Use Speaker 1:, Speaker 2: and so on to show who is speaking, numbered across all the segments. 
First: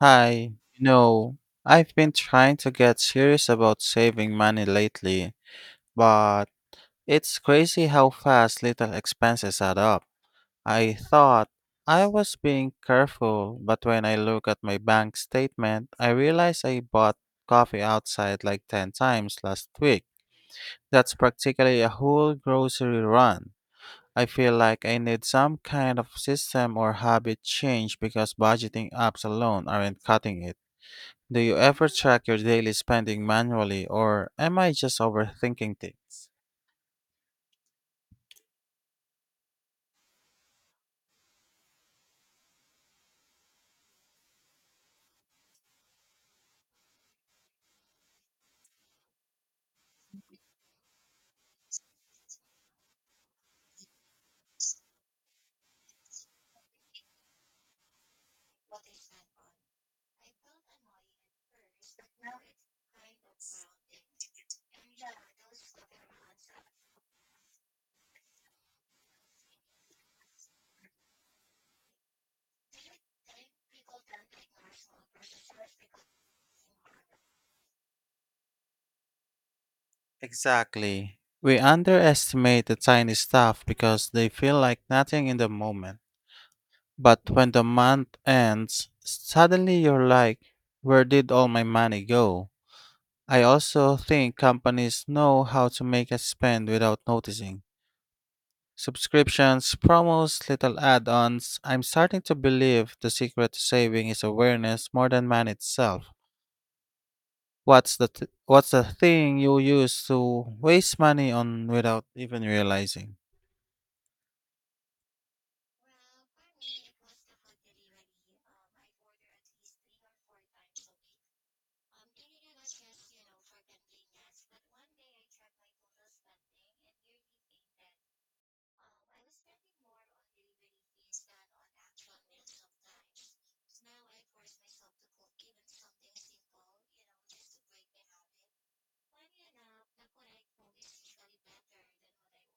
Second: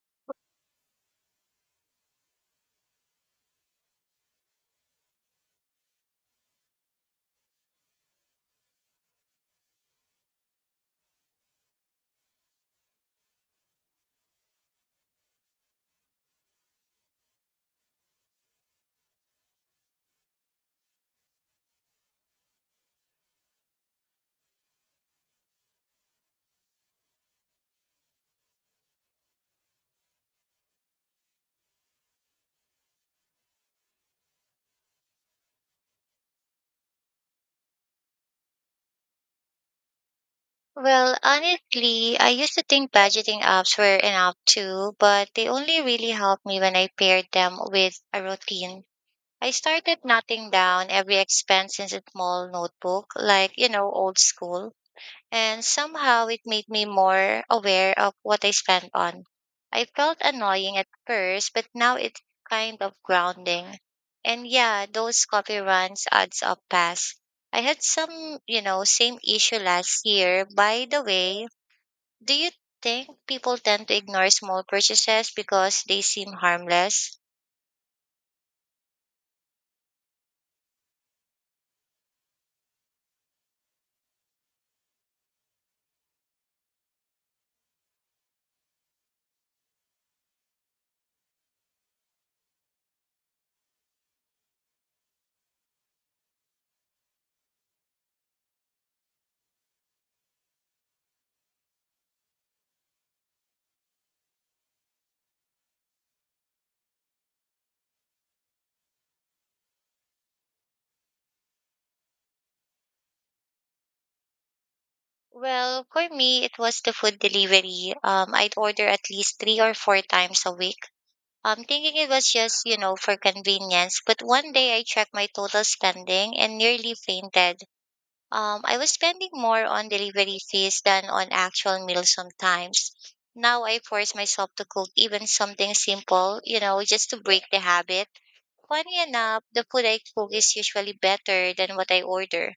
Speaker 1: Hi, you know, I've been trying to get serious about saving money lately, but it's crazy how fast little expenses add up. I thought I was being careful, but when I look at my bank statement, I realize I bought coffee outside like 10 times last week. That's practically a whole grocery run. I feel like I need some kind of system or habit change because budgeting apps alone aren't cutting it. Do you ever track your daily spending manually, or am I just overthinking things?
Speaker 2: Well, honestly, I used to think budgeting apps were enough too, but they only really helped me when I paired them with a routine. I started noting down every expense in a small notebook, like, old school, and somehow it made me more aware of what I spent on. I felt annoying at first, but now it's kind of grounding. And yeah, those coffee runs adds up fast. I had some, same issue last year. By the way, do you think people tend to ignore small purchases because they seem harmless?
Speaker 1: Exactly. We underestimate the tiny stuff because they feel like nothing in the moment. But when the month ends, suddenly you're like, where did all my money go? I also think companies know how to make us spend without noticing. Subscriptions, promos, little add ons. I'm starting to believe the secret to saving is awareness more than money itself. What's the thing you used to waste money on without even realizing?
Speaker 2: Well, for me, it was the food delivery. I'd order at least three or four times a week. I'm thinking it was just, for convenience, but one day I checked my total spending and nearly fainted. I was spending more on delivery fees than on actual meals sometimes. Now I force myself to cook even something simple, just to break the habit. Funny enough, the food I cook is usually better than what I order.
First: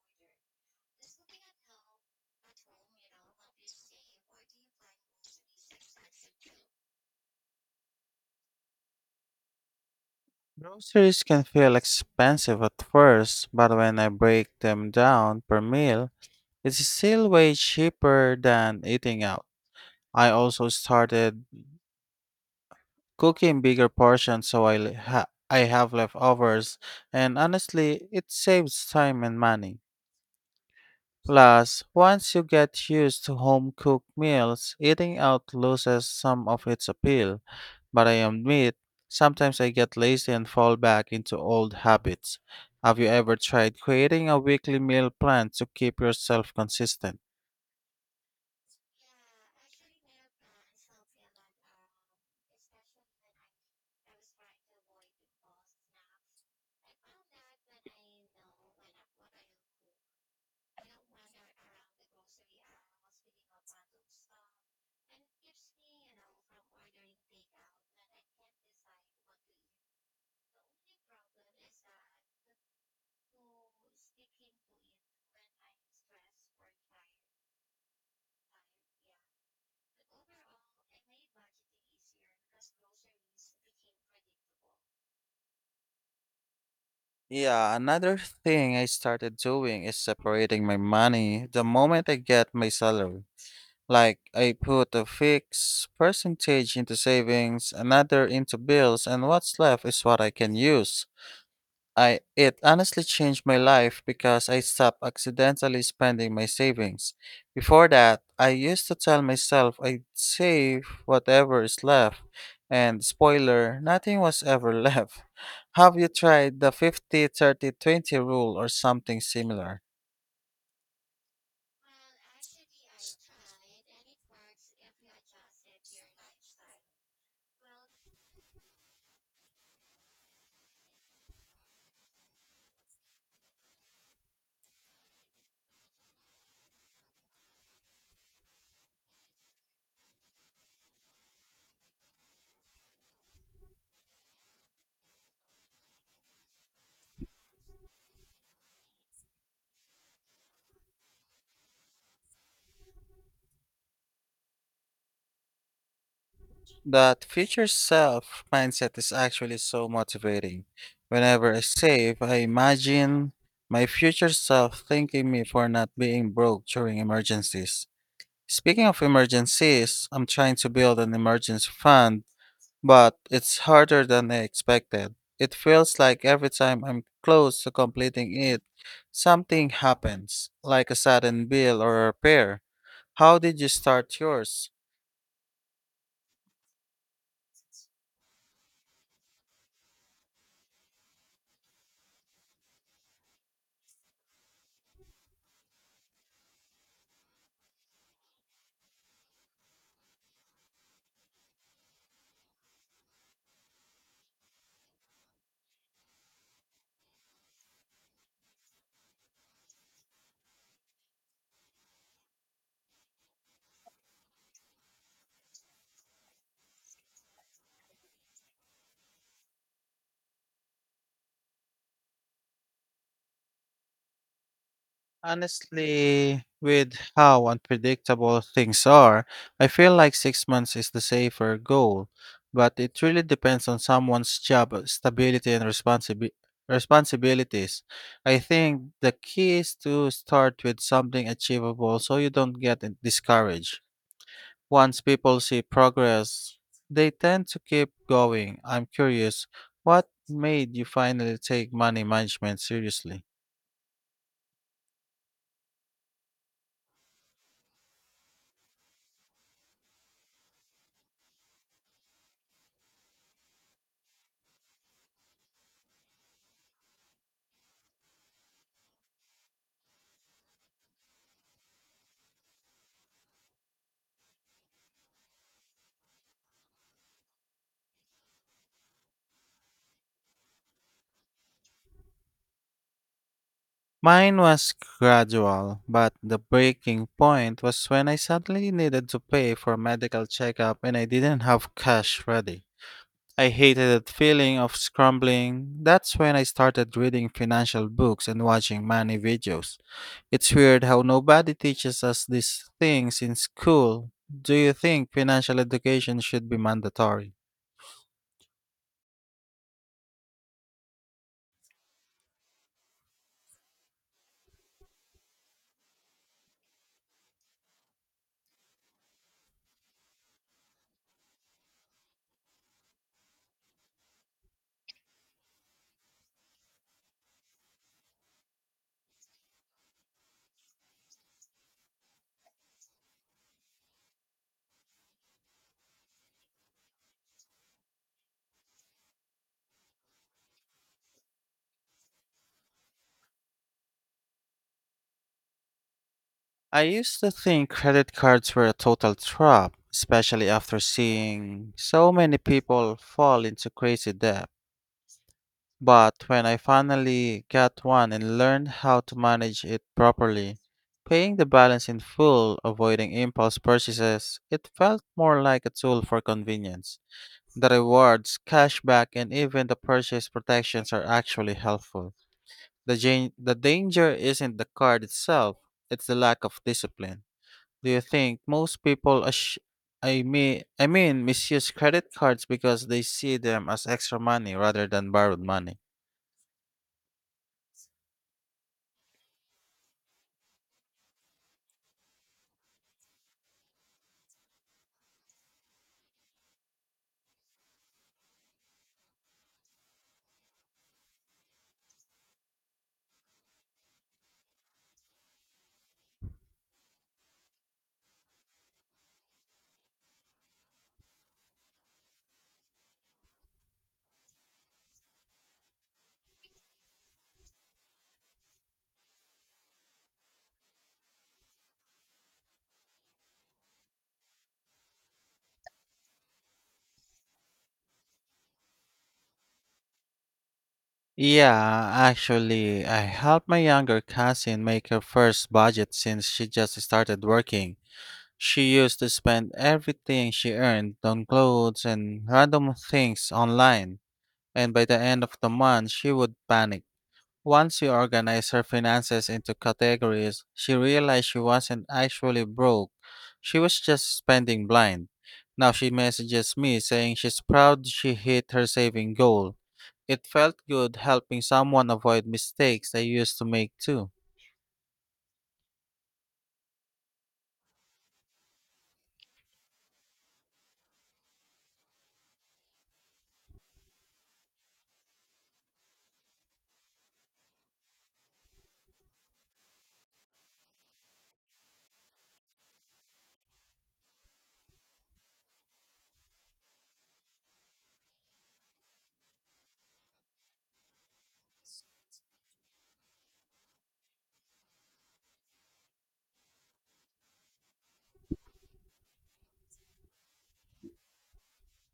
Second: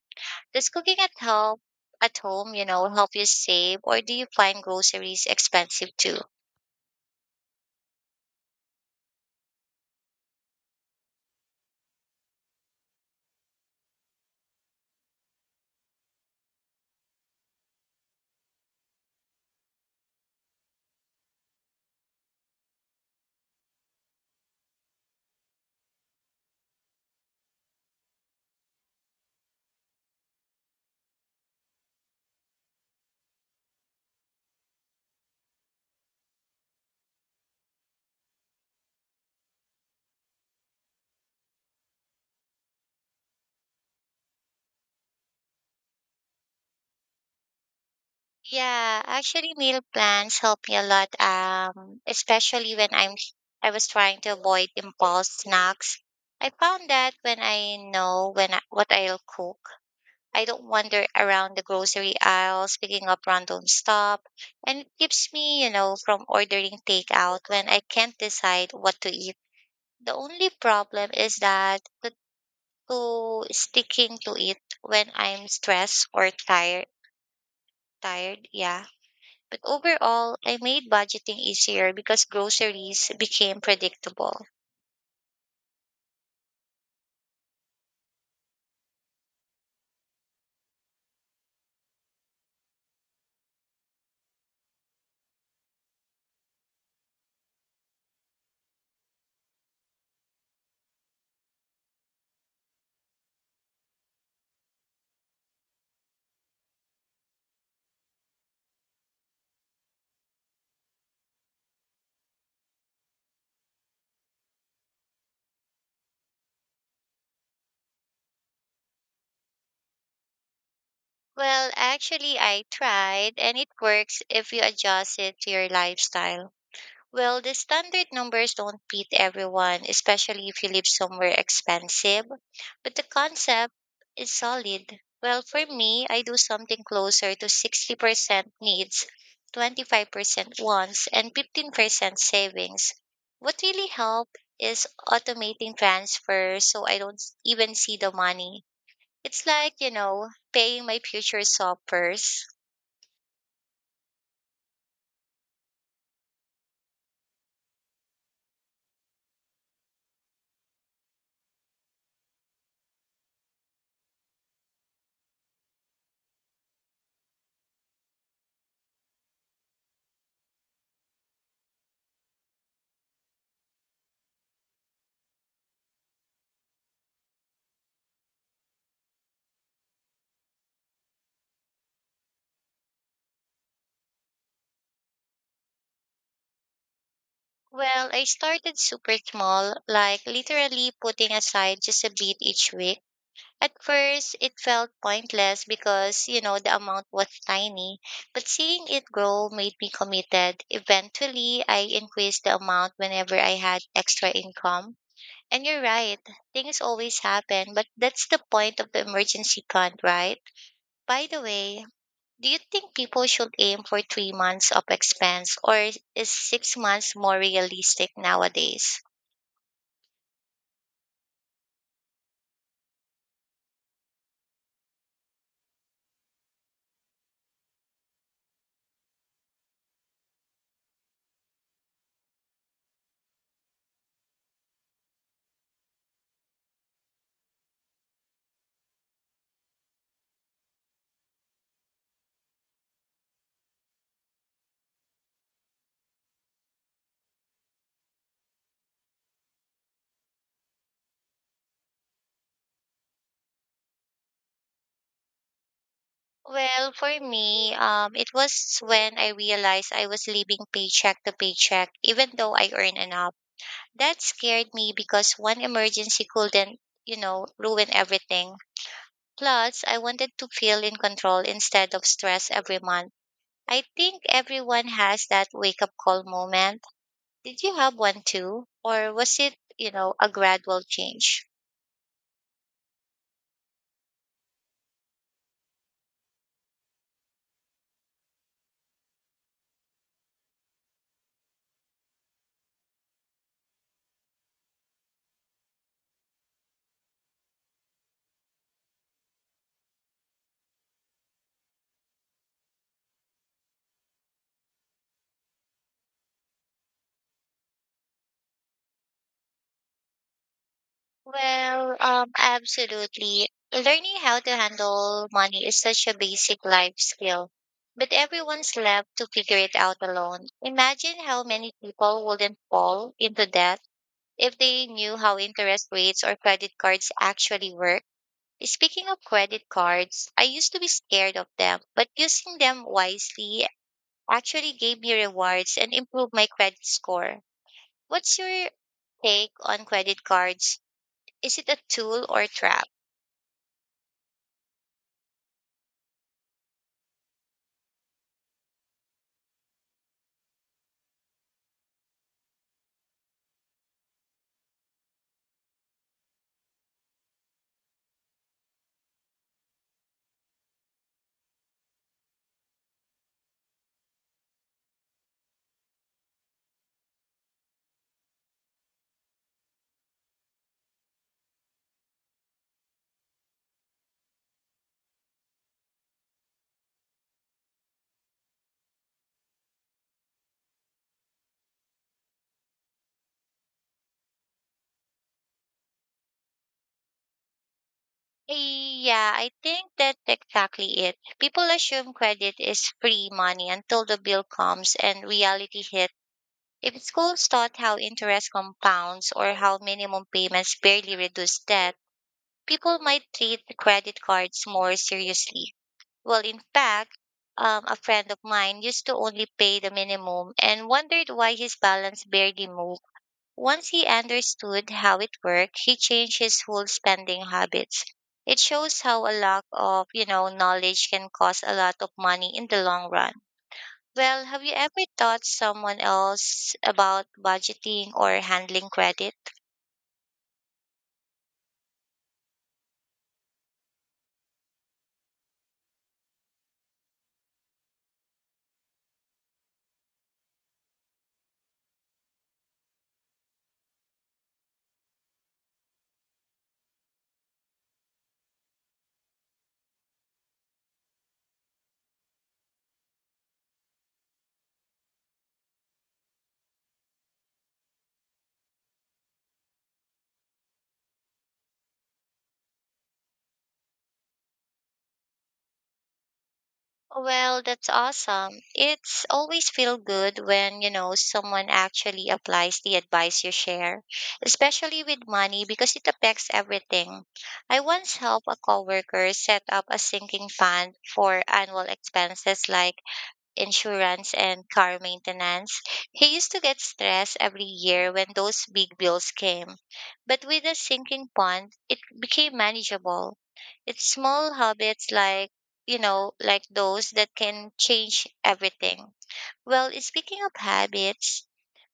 Speaker 2: Does cooking at home, help you save, or do you find groceries expensive too?
Speaker 1: Groceries can feel expensive at first, but when I break them down per meal, it's still way cheaper than eating out. I also started cooking bigger portions so I have leftovers, and honestly, it saves time and money. Plus, once you get used to home cooked meals, eating out loses some of its appeal. But I admit, sometimes I get lazy and fall back into old habits. Have you ever tried creating a weekly meal plan to keep yourself consistent?
Speaker 2: Yeah, actually meal plans help me a lot, especially when I was trying to avoid impulse snacks. I found that when I know what I'll cook, I don't wander around the grocery aisles picking up random stuff, and it keeps me, from ordering takeout when I can't decide what to eat. The only problem is that to sticking to it when I'm stressed or tired. Yeah, but overall, I made budgeting easier because groceries became predictable.
Speaker 1: Yeah, another thing I started doing is separating my money the moment I get my salary. Like, I put a fixed percentage into savings, another into bills, and what's left is what I can use. I it honestly changed my life because I stopped accidentally spending my savings. Before that, I used to tell myself I'd save whatever is left, and spoiler, nothing was ever left. Have you tried the 50-30-20 rule or something similar?
Speaker 2: Well, actually, I tried, and it works if you adjust it to your lifestyle. Well, the standard numbers don't fit everyone, especially if you live somewhere expensive, but the concept is solid. Well, for me, I do something closer to 60% needs, 25% wants, and 15% savings. What really helps is automating transfers so I don't even see the money. It's like, paying my future self first.
Speaker 1: That future self mindset is actually so motivating. Whenever I save, I imagine my future self thanking me for not being broke during emergencies. Speaking of emergencies, I'm trying to build an emergency fund, but it's harder than I expected. It feels like every time I'm close to completing it, something happens, like a sudden bill or a repair. How did you start yours?
Speaker 2: Well, I started super small, like literally putting aside just a bit each week. At first, it felt pointless because, the amount was tiny, but seeing it grow made me committed. Eventually, I increased the amount whenever I had extra income. And you're right, things always happen, but that's the point of the emergency fund, right? By the way, do you think people should aim for 3 months of expense or is 6 months more realistic nowadays?
Speaker 1: Honestly, with how unpredictable things are, I feel like 6 months is the safer goal, but it really depends on someone's job stability and responsibilities. I think the key is to start with something achievable so you don't discouraged. Once people see progress, they tend to keep going. I'm curious, what made you finally take money management seriously?
Speaker 2: Well, for me, it was when I realized I was living paycheck to paycheck, even though I earn enough. That scared me because one emergency couldn't, ruin everything. Plus, I wanted to feel in control instead of stress every month. I think everyone has that wake up call moment. Did you have one too, or was it, a gradual change?
Speaker 1: Mine was gradual, but the breaking point was when I suddenly needed to pay for a medical checkup and I didn't have cash ready. I hated that feeling of scrambling. That's when I started reading financial books and watching money videos. It's weird how nobody teaches us these things in school. Do you think financial education should be mandatory?
Speaker 2: Well, absolutely. Learning how to handle money is such a basic life skill, but everyone's left to figure it out alone. Imagine how many people wouldn't fall into debt if they knew how interest rates or credit cards actually work. Speaking of credit cards, I used to be scared of them, but using them wisely actually gave me rewards and improved my credit score. What's your take on credit cards? Is it a tool or a trap?
Speaker 1: I used to think credit cards were a total trap, especially after seeing so many people fall into crazy debt. But when I finally got one and learned how to manage it properly, paying the balance in full, avoiding impulse purchases, it felt more like a tool for convenience. The rewards, cashback, and even the purchase protections are actually helpful. The danger isn't the card itself, it's the lack of discipline. Do you think most people I mean misuse credit cards because they see them as extra money rather than borrowed money?
Speaker 2: Yeah, I think that's exactly it. People assume credit is free money until the bill comes and reality hits. If schools taught how interest compounds or how minimum payments barely reduce debt, people might treat credit cards more seriously. Well, in fact, a friend of mine used to only pay the minimum and wondered why his balance barely moved. Once he understood how it worked, he changed his whole spending habits. It shows how a lack of, knowledge can cost a lot of money in the long run. Well, have you ever taught someone else about budgeting or handling credit?
Speaker 1: Yeah, actually, I helped my younger cousin make her first budget since she just started working. She used to spend everything she earned on clothes and random things online, and by the end of the month, she would panic. Once she organized her finances into categories, she realized she wasn't actually broke. She was just spending blind. Now she messages me saying she's proud she hit her saving goal. It felt good helping someone avoid mistakes I used to make too.
Speaker 2: Well, that's awesome. It's always feel good when, someone actually applies the advice you share, especially with money because it affects everything. I once helped a coworker set up a sinking fund for annual expenses like insurance and car maintenance. He used to get stressed every year when those big bills came. But with a sinking fund, it became manageable. It's small habits like those that can change everything. Well, speaking of habits,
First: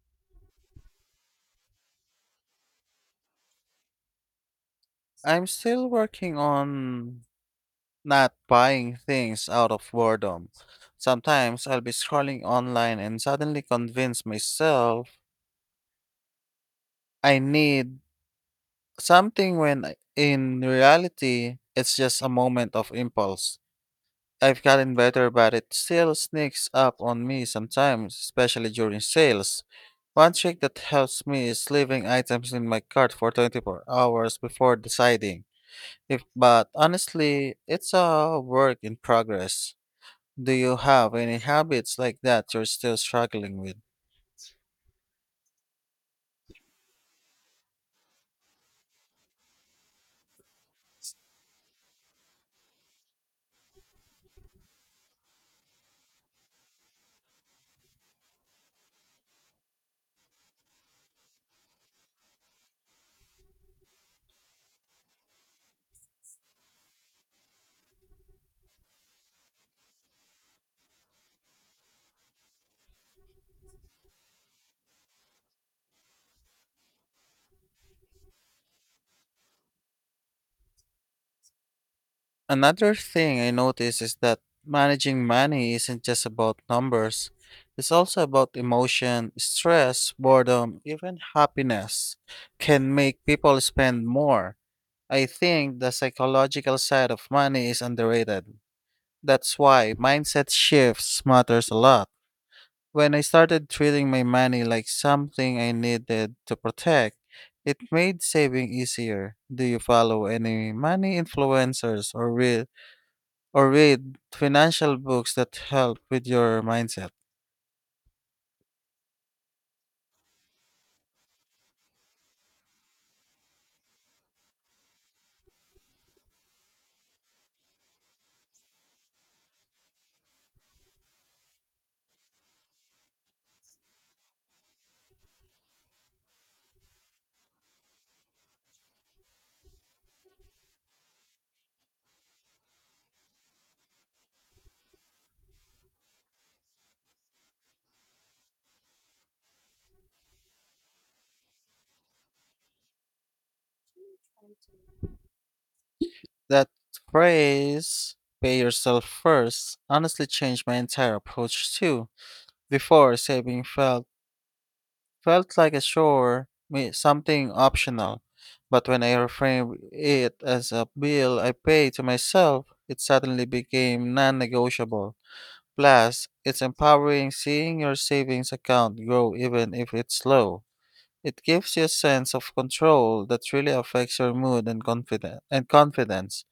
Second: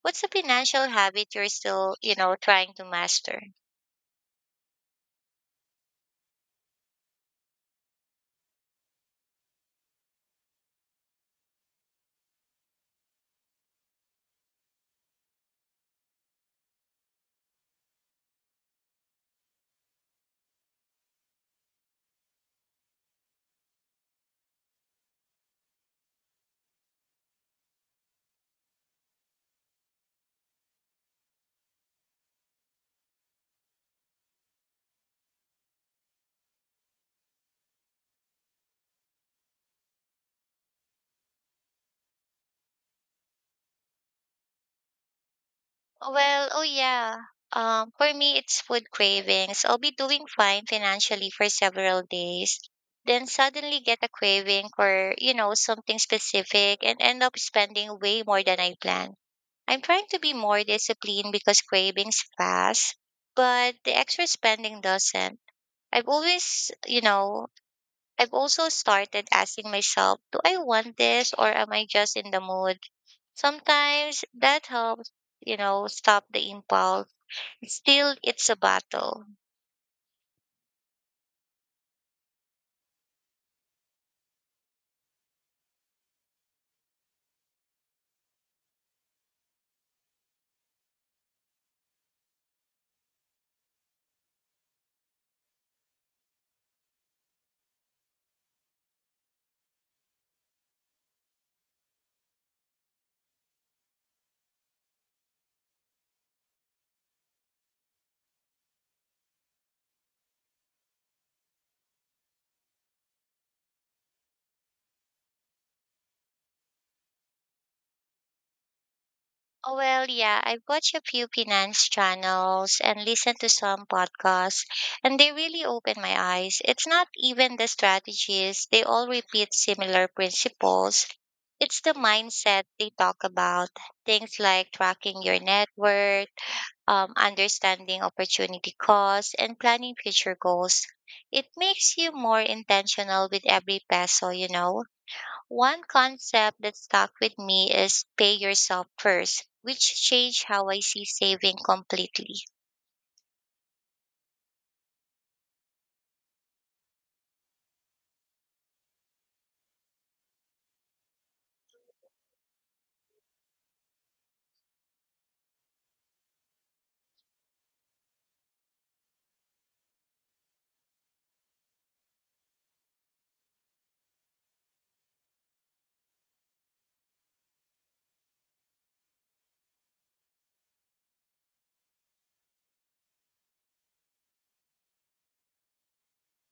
Speaker 2: what's a financial habit you're still, trying to master?
Speaker 1: I'm still working on not buying things out of boredom. Sometimes I'll be scrolling online and suddenly convince myself I need something in reality, it's just a moment of impulse. I've gotten better, but it still sneaks up on me sometimes, especially during sales. One trick that helps me is leaving items in my cart for 24 hours before deciding. If, but honestly, it's a work in progress. Do you have any habits like that you're still struggling with?
Speaker 2: Well, oh yeah. For me, it's food cravings. I'll be doing fine financially for several days, then suddenly get a craving for, something specific and end up spending way more than I planned. I'm trying to be more disciplined because cravings pass, but the extra spending doesn't. I've always, you know, I've also started asking myself, do I want this or am I just in the mood? Sometimes that helps, stop the impulse. Still, it's a battle.
Speaker 1: Another thing I notice is that managing money isn't just about numbers. It's also about emotion, stress, boredom, even happiness can make people spend more. I think the psychological side of money is underrated. That's why mindset shifts matters a lot. When I started treating my money like something I needed to protect, it made saving easier. Do you follow any money influencers or read financial books that help with your mindset?
Speaker 2: Oh, well, yeah, I watch a few finance channels and listen to some podcasts, and they really open my eyes. It's not even the strategies, they all repeat similar principles. It's the mindset they talk about, things like tracking your net worth, understanding opportunity costs, and planning future goals. It makes you more intentional with every peso. One concept that stuck with me is pay yourself first, which changed how I see saving completely.
Speaker 1: That phrase, pay yourself first, honestly changed my entire approach too. Before, saving felt like a chore, something optional. But when I reframed it as a bill I pay to myself, it suddenly became non negotiable. Plus, it's empowering seeing your savings account grow even if it's slow. It gives you a sense of control that really affects your mood and confidence.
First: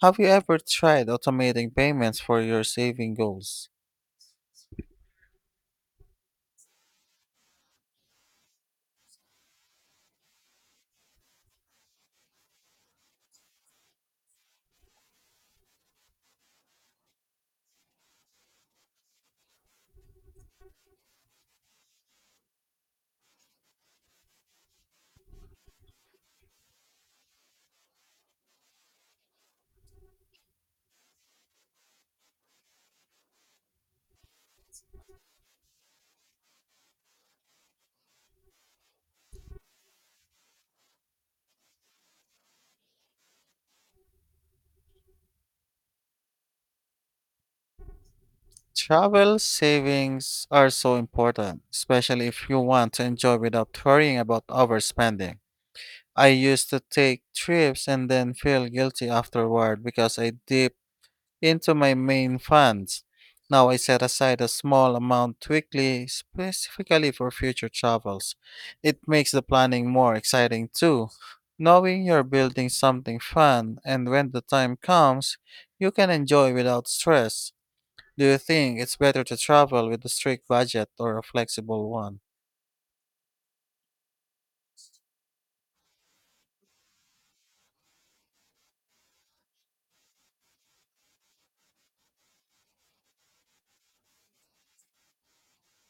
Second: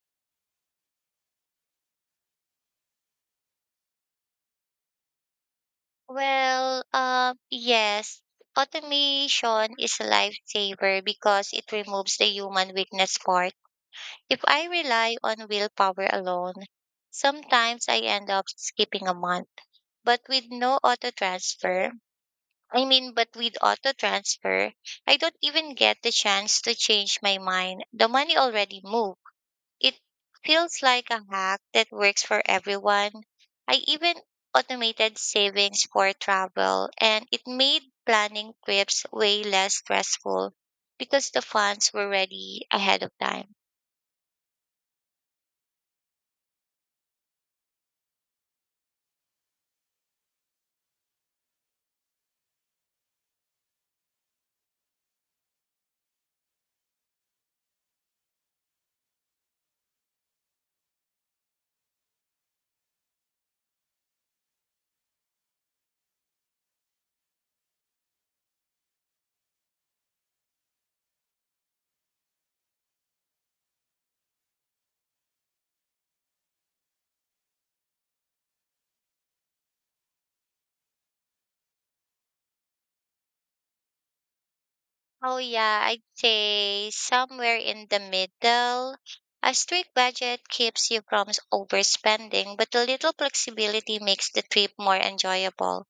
Speaker 1: Have you ever tried automating payments for your saving goals?
Speaker 2: Well, yes, automation is a lifesaver because it removes the human weakness part. If I rely on willpower alone, sometimes I end up skipping a month. But with no auto transfer, but with auto transfer, I don't even get the chance to change my mind. The money already moved. It feels like a hack that works for everyone. I even automated savings for travel, and it made planning trips way less stressful because the funds were ready ahead of time.
Speaker 1: Travel savings are so important, especially if you want to enjoy without worrying about overspending. I used to take trips and then feel guilty afterward because I did into my main funds. Now I set aside a small amount weekly specifically for future travels. It makes the planning more exciting too. Knowing you're building something fun and when the time comes, you can enjoy without stress. Do you think it's better to travel with a strict budget or a flexible one?
Speaker 2: Oh, yeah, I'd say somewhere in the middle. A strict budget keeps you from overspending, but a little flexibility makes the trip more enjoyable.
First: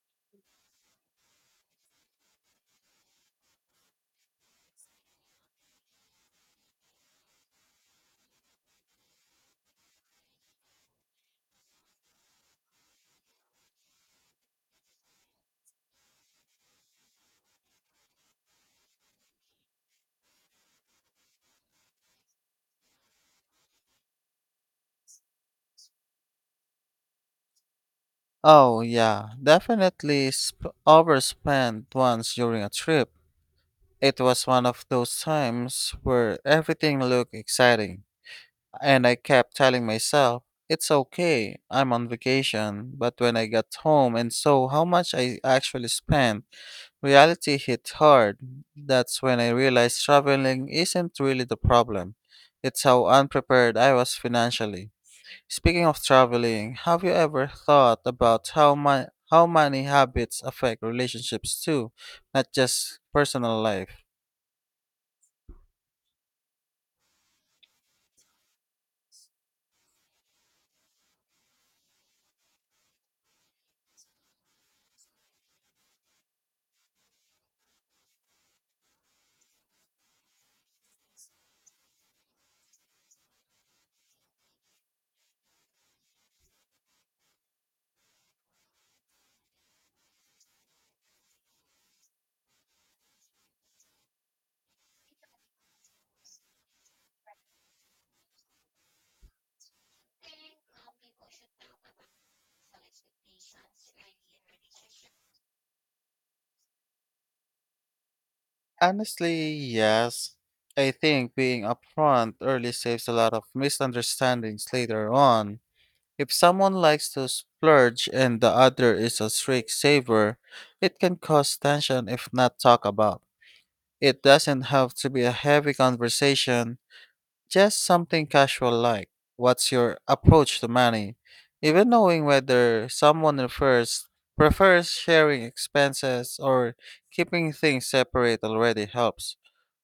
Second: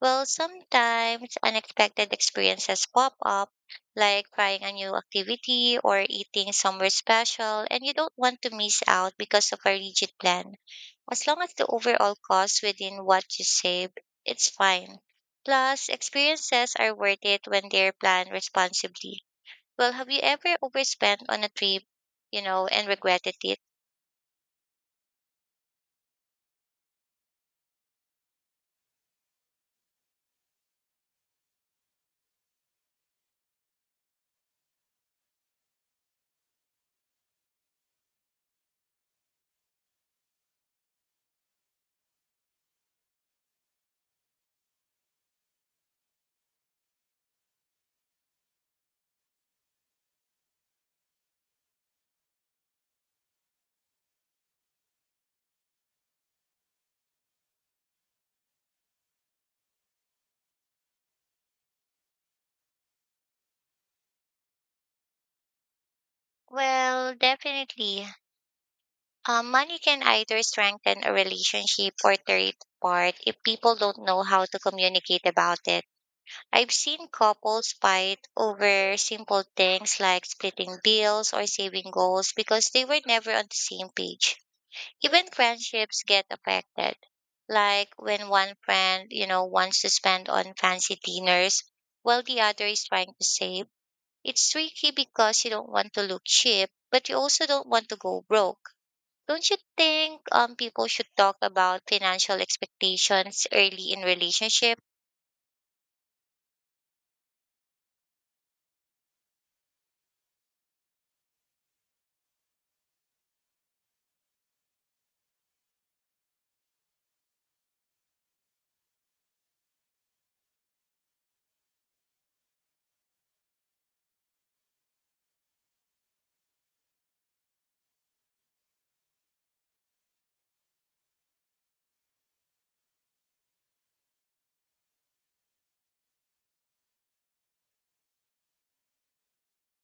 Speaker 2: Well, sometimes unexpected experiences pop up, like trying a new activity or eating somewhere special, and you don't want to miss out because of a rigid plan. As long as the overall cost within what you save, it's fine. Plus, experiences are worth it when they're planned responsibly. Well, have you ever overspent on a trip, and regretted it?
Speaker 1: Oh, yeah, overspent once during a trip. It was one of those times where everything looked exciting, and I kept telling myself, it's okay, I'm on vacation. But when I got home and saw how much I actually spent, reality hit hard. That's when I realized traveling isn't really the problem. It's how unprepared I was financially. Speaking of traveling, have you ever thought about how money habits affect relationships too, not just personal life?
Speaker 2: Well, definitely. Money can either strengthen a relationship or tear it apart if people don't know how to communicate about it. I've seen couples fight over simple things like splitting bills or saving goals because they were never on the same page. Even friendships get affected. Like when one friend, wants to spend on fancy dinners while the other is trying to save. It's tricky because you don't want to look cheap, but you also don't want to go broke. Don't you think, people should talk about financial expectations early in relationship?
Speaker 1: Honestly, yes. I think being upfront early saves a lot of misunderstandings later on. If someone likes to splurge and the other is a strict saver, it can cause tension if not talked about. It doesn't have to be a heavy conversation, just something casual like, what's your approach to money? Even knowing whether prefers sharing expenses or keeping things separate already helps.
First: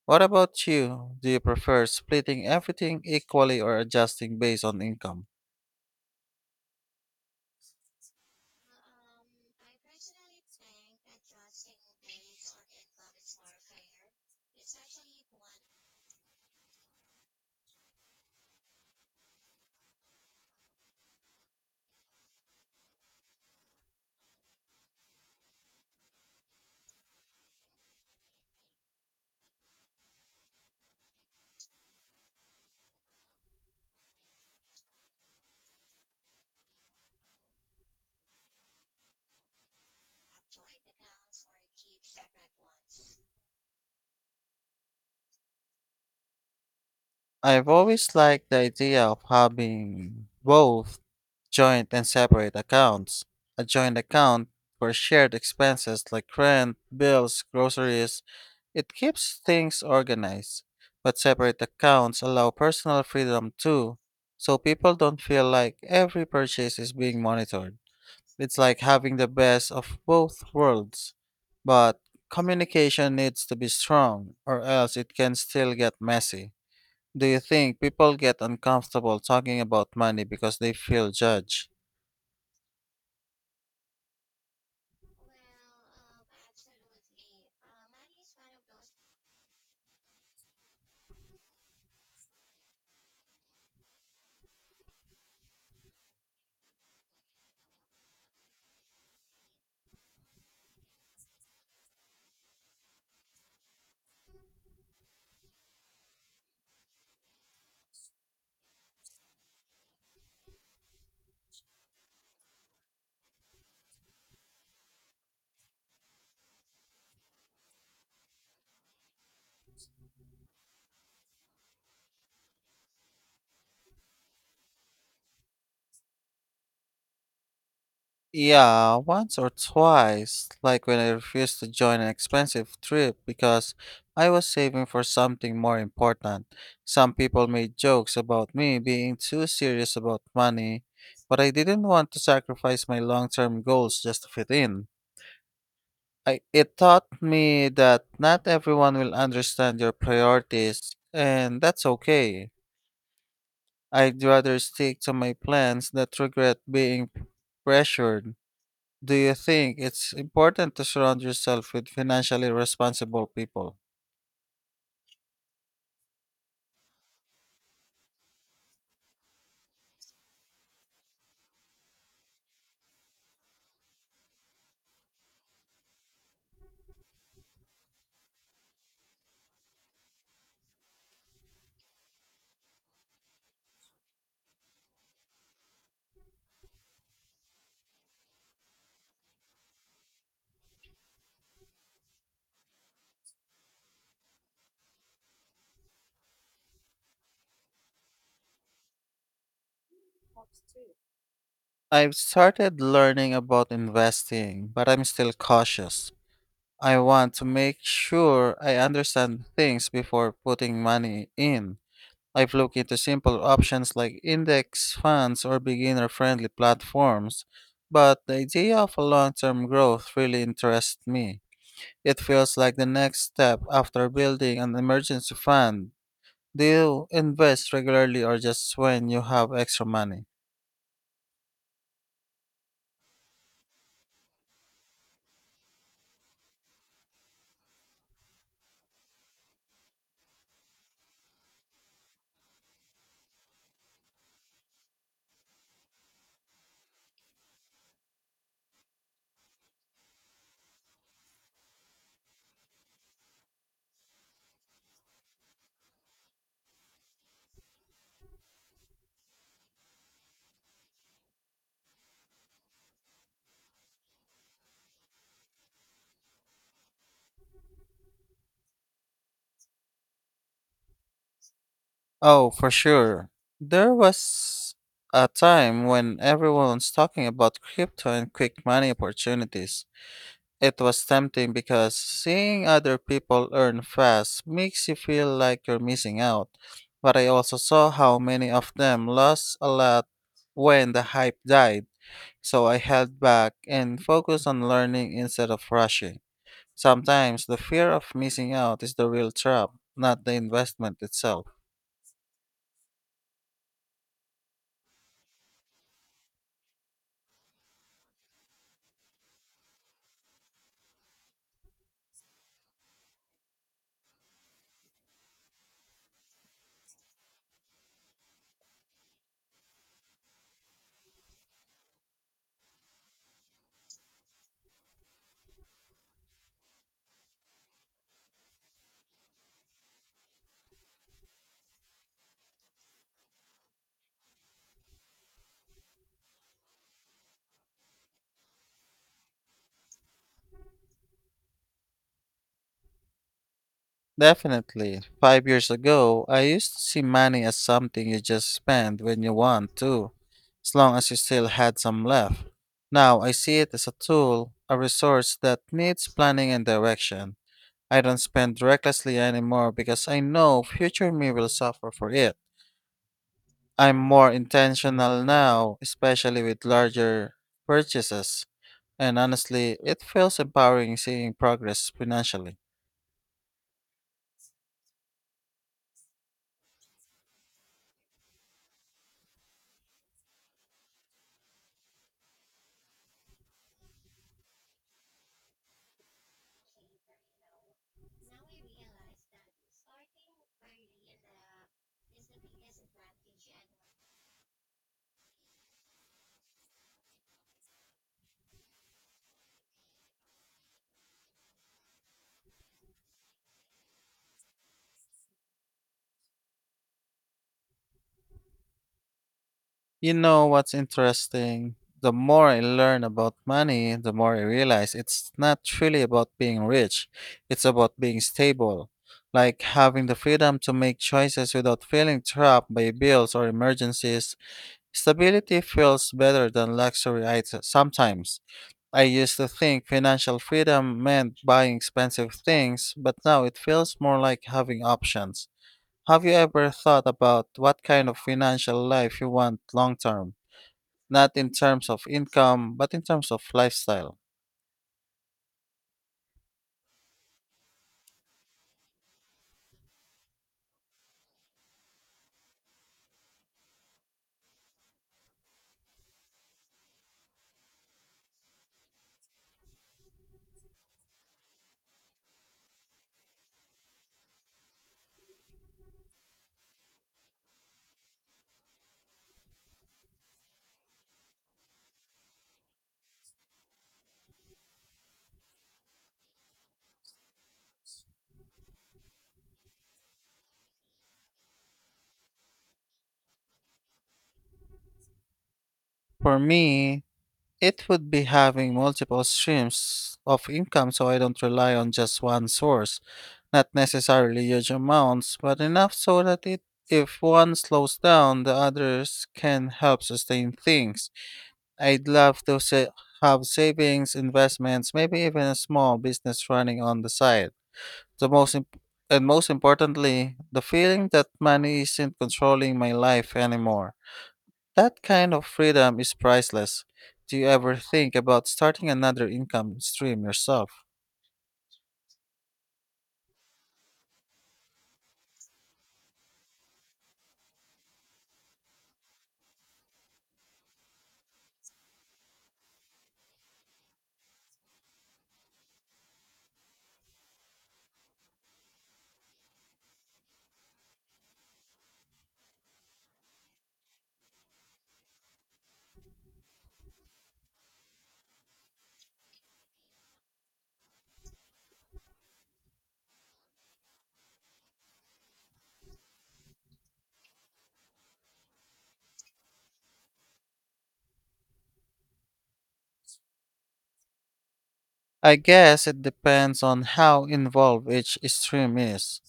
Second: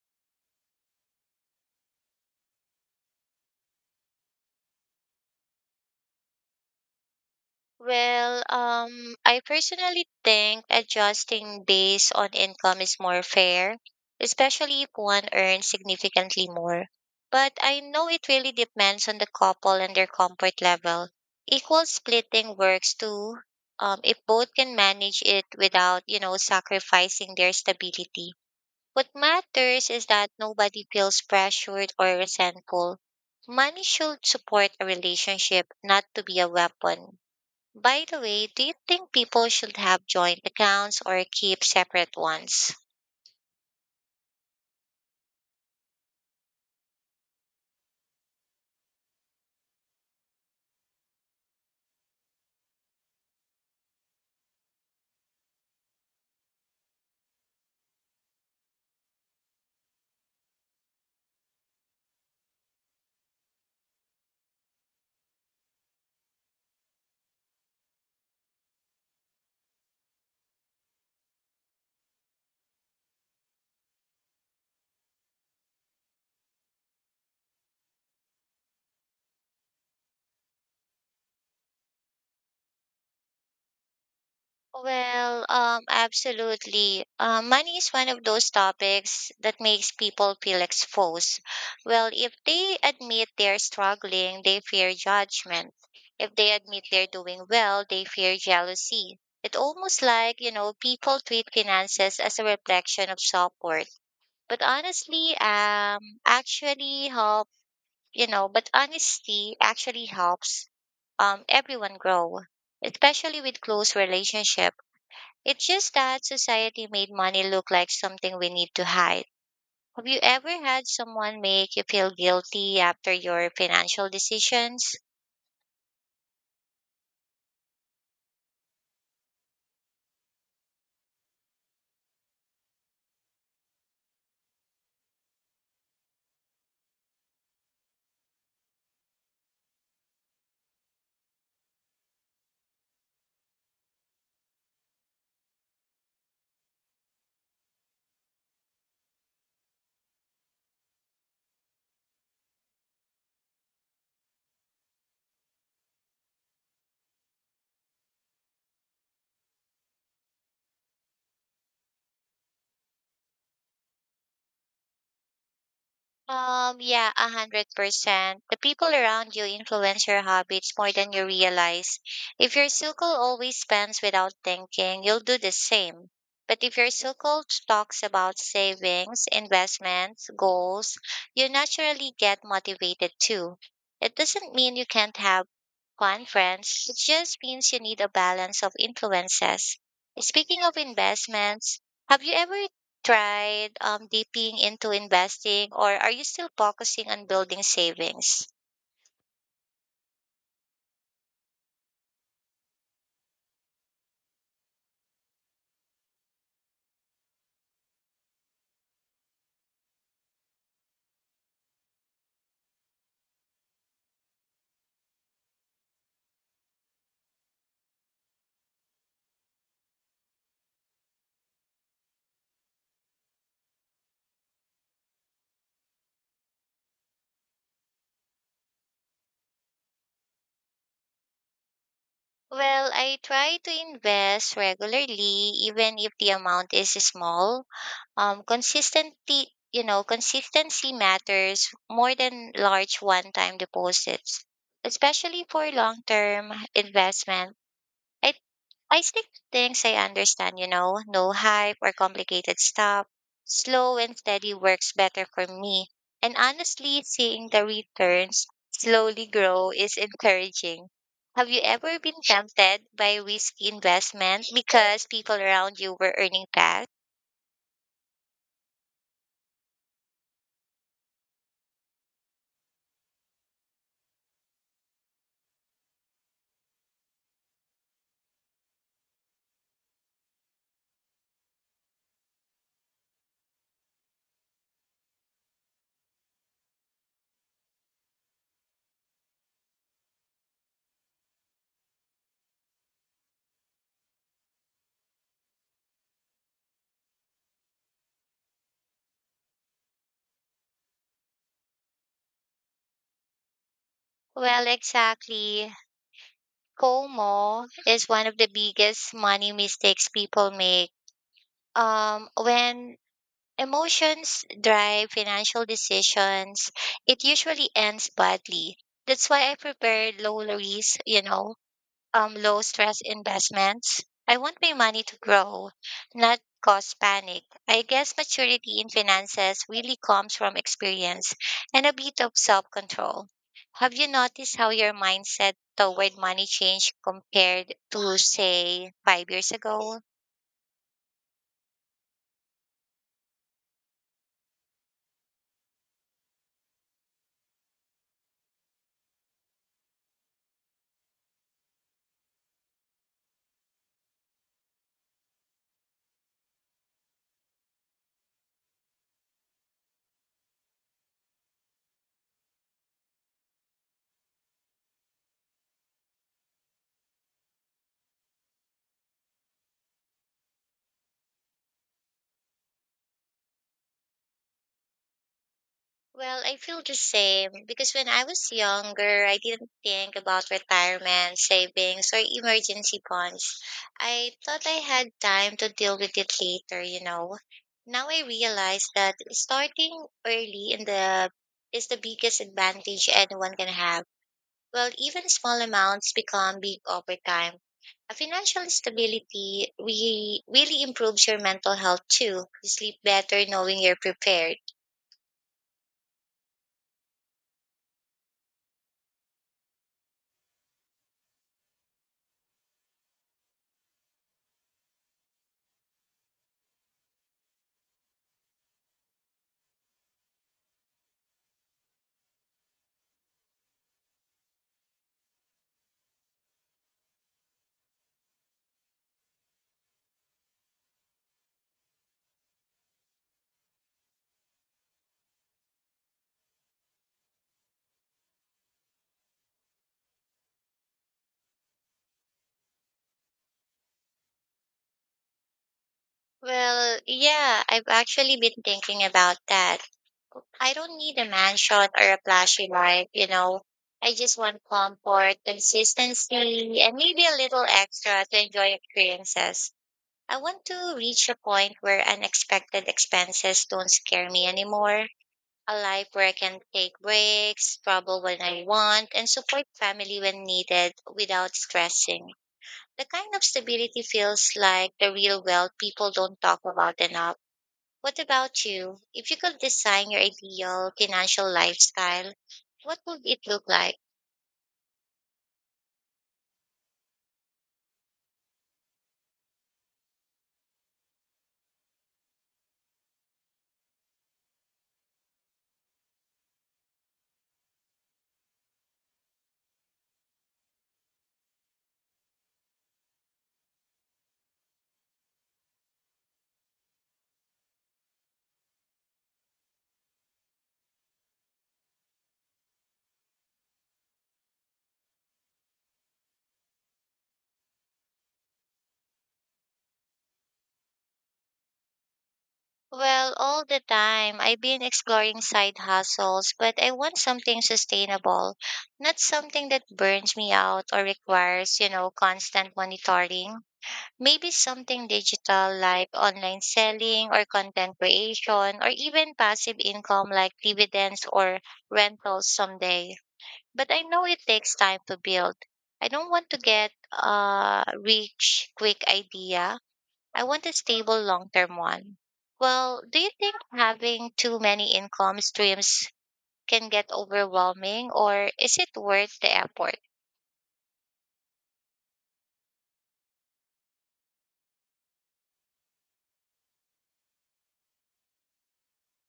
Speaker 1: What about you? Do you prefer splitting everything equally or adjusting based on income?
Speaker 2: Well, I personally think adjusting based on income is more fair, especially if one earns significantly more. But I know it really depends on the couple and their comfort level. Equal splitting works too, if both can manage it without, sacrificing their stability. What matters is that nobody feels pressured or resentful. Money should support a relationship, not to be a weapon. By the way, do you think people should have joint accounts or keep separate ones?
Speaker 1: I've always liked the idea of having both joint and separate accounts. A joint account for shared expenses like rent, bills, groceries, it keeps things organized. But separate accounts allow personal freedom too, so people don't feel like every purchase is being monitored. It's like having the best of both worlds. But communication needs to be strong, or else it can still get messy. Do you think people get uncomfortable talking about money because they feel judged?
Speaker 2: Well, absolutely. Money is one of those topics that makes people feel exposed. Well, if they admit they're struggling, they fear judgment. If they admit they're doing well, they fear jealousy. It's almost like, people treat finances as a reflection of self-worth. But honestly, um, actually help, but honesty actually helps everyone grow, especially with close relationships. It's just that society made money look like something we need to hide. Have you ever had someone make you feel guilty after your financial decisions?
Speaker 1: Yeah, once or twice, like when I refused to join an expensive trip because I was saving for something more important. Some people made jokes about me being too serious about money, but I didn't want to sacrifice my long term goals just to fit in. It taught me that not everyone will understand your priorities, and that's okay. I'd rather stick to my plans than regret being pressured. Do you think it's important to surround yourself with financially responsible people?
Speaker 2: Yeah, 100%. The people around you influence your habits more than you realize. If your circle always spends without thinking, you'll do the same. But if your circle talks about savings, investments, goals, you naturally get motivated too. It doesn't mean you can't have fun friends. It just means you need a balance of influences. Speaking of investments, have you ever tried dipping into investing or are you still focusing on building savings?
Speaker 1: I've started learning about investing, but I'm still cautious. I want to make sure I understand things before putting money in. I've looked into simple options like index funds or beginner friendly platforms, but the idea of a long term growth really interests me. It feels like the next step after building an emergency fund. Do you invest regularly or just when you have extra money?
Speaker 2: Well, I try to invest regularly, even if the amount is small. Consistency matters more than large one time deposits, especially for long term investment. I I stick to things I understand, no hype or complicated stuff. Slow and steady works better for me. And honestly, seeing the returns slowly grow is encouraging. Have you ever been tempted by risky investment because people around you were earning fast?
Speaker 1: Oh, for sure. There was a time when everyone was talking about crypto and quick money opportunities. It was tempting because seeing other people earn fast makes you feel like you're missing out, but I also saw how many of them lost a lot when the hype died, so I held back and focused on learning instead of rushing. Sometimes the fear of missing out is the real trap, not the investment itself.
Speaker 2: Well, exactly. FOMO is one of the biggest money mistakes people make. When emotions drive financial decisions, it usually ends badly. That's why I prepare low risk, low stress investments. I want my money to grow, not cause panic. I guess maturity in finances really comes from experience and a bit of self control. Have you noticed how your mindset toward money changed compared to, say, 5 years ago?
Speaker 1: Definitely. 5 years ago, I used to see money as something you just spend when you want to, as long as you still had some left. Now I see it as a tool, a resource that needs planning and direction. I don't spend recklessly anymore because I know future me will suffer for it. I'm more intentional now, especially with larger purchases. And honestly, it feels empowering seeing progress financially.
Speaker 2: Well, I feel the same because when I was younger, I didn't think about retirement, savings, or emergency funds. I thought I had time to deal with it later. Now I realize that starting early in the is the biggest advantage anyone can have. Well, even small amounts become big over time. A financial stability really improves your mental health too. You sleep better knowing you're prepared.
Speaker 1: You know what's interesting? The more I learn about money, the more I realize it's not really about being rich. It's about being stable, like having the freedom to make choices without feeling trapped by bills or emergencies. Stability feels better than luxury items sometimes. I used to think financial freedom meant buying expensive things, but now it feels more like having options. Have you ever thought about what kind of financial life you want long term? Not in terms of income, but in terms of lifestyle.
Speaker 2: Well, yeah, I've actually been thinking about that. I don't need a mansion or a flashy life. I just want comfort, consistency, and maybe a little extra to enjoy experiences. I want to reach a point where unexpected expenses don't scare me anymore. A life where I can take breaks, travel when I want, and support family when needed without stressing. The kind of stability feels like the real wealth people don't talk about enough. What about you? If you could design your ideal financial lifestyle, what would it look like?
Speaker 1: For me, it would be having multiple streams of income so I don't rely on just one source, not necessarily huge amounts, but enough so that it if one slows down, the others can help sustain things. I'd love to sa- have savings, investments, maybe even a small business running on the side. The most imp- and most importantly, the feeling that money isn't controlling my life anymore. That kind of freedom is priceless. Do you ever think about starting another income stream yourself?
Speaker 2: Well, all the time, I've been exploring side hustles, but I want something sustainable, not something that burns me out or requires, constant monitoring. Maybe something digital like online selling or content creation or even passive income like dividends or rentals someday, but I know it takes time to build. I don't want to get a rich, quick idea. I want a stable, long term one. Well, do you think having too many income streams can get overwhelming or is it worth the effort?
Speaker 1: I guess it depends on how involved each stream is.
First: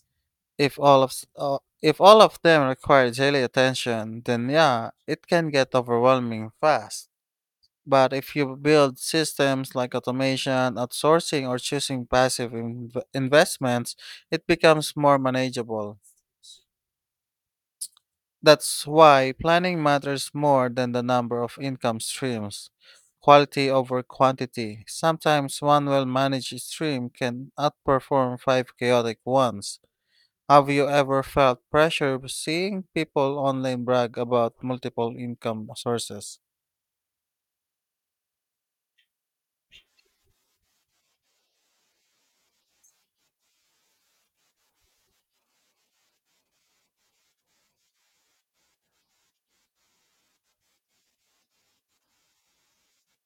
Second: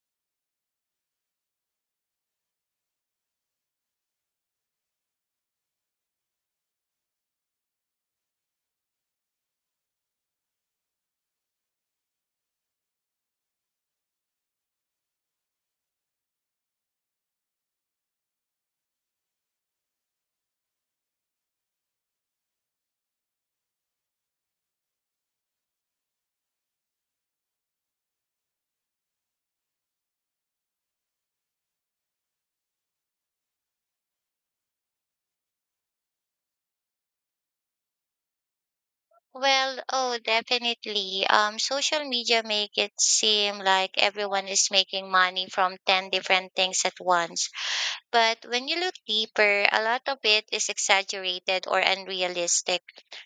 Speaker 1: If all of them require daily attention, then yeah, it can get overwhelming fast. But if you build systems like automation, outsourcing, or choosing passive investments, it becomes more manageable. That's why planning matters more than the number of income streams. Quality over quantity. Sometimes one well managed stream can outperform five chaotic ones. Have you ever felt pressure seeing people online brag about multiple income sources?
Speaker 2: Well, oh, definitely. Social media make it seem like everyone is making money from 10 different things at once. But when you look deeper, a lot of it is exaggerated or unrealistic.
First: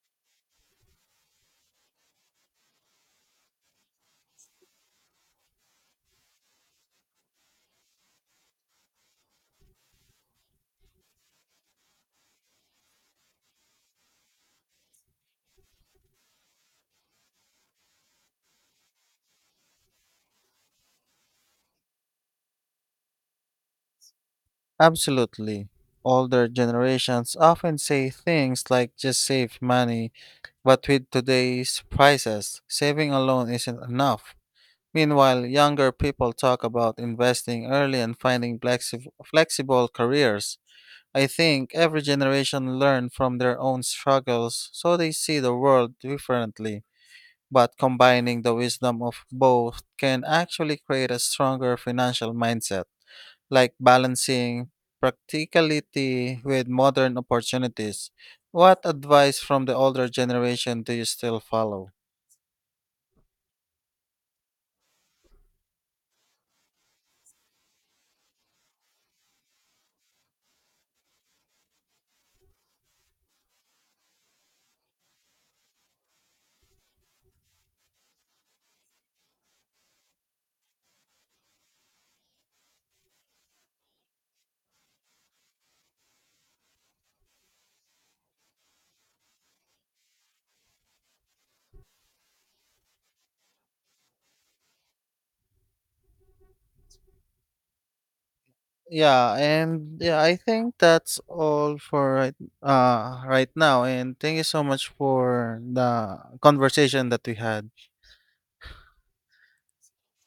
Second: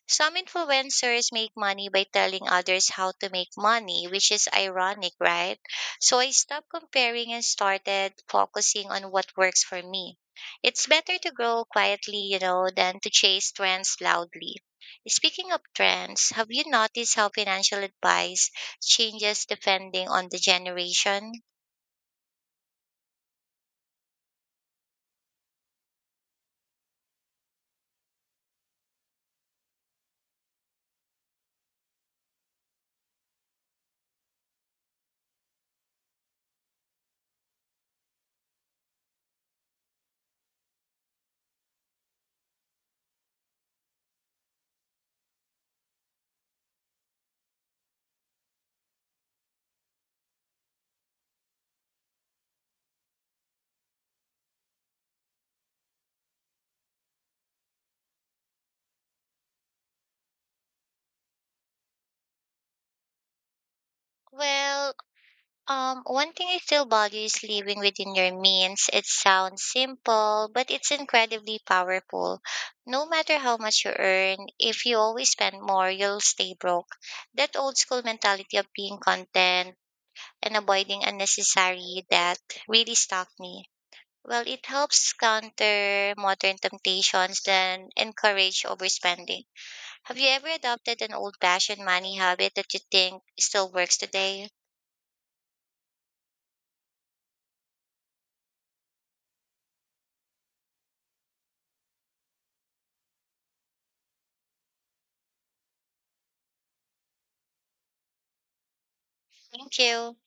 Speaker 2: Some influencers make money by telling others how to make money, which is ironic, right? So I stopped comparing and started focusing on what works for me. It's better to grow quietly, than to chase trends loudly. Speaking of trends, have you noticed how financial advice changes depending on the generation?
Speaker 1: Absolutely. Older generations often say things like just save money, but with today's prices, saving alone isn't enough. Meanwhile, younger people talk about investing early and finding flexible careers. I think every generation learned from their own struggles, so they see the world differently. But combining the wisdom of both can actually create a stronger financial mindset, like balancing practicality with modern opportunities. What advice from the older generation do you still follow?
Speaker 2: Well, one thing I still value is living within your means. It sounds simple, but it's incredibly powerful. No matter how much you earn, if you always spend more, you'll stay broke. That old school mentality of being content and avoiding unnecessary debt really stuck me. Well, it helps counter modern temptations and encourage overspending. Have you ever adopted an old fashioned money habit that you think still works today?
Speaker 1: Yeah, I think that's all for right now. And thank you so much for the conversation that we had.
Speaker 2: Thank you.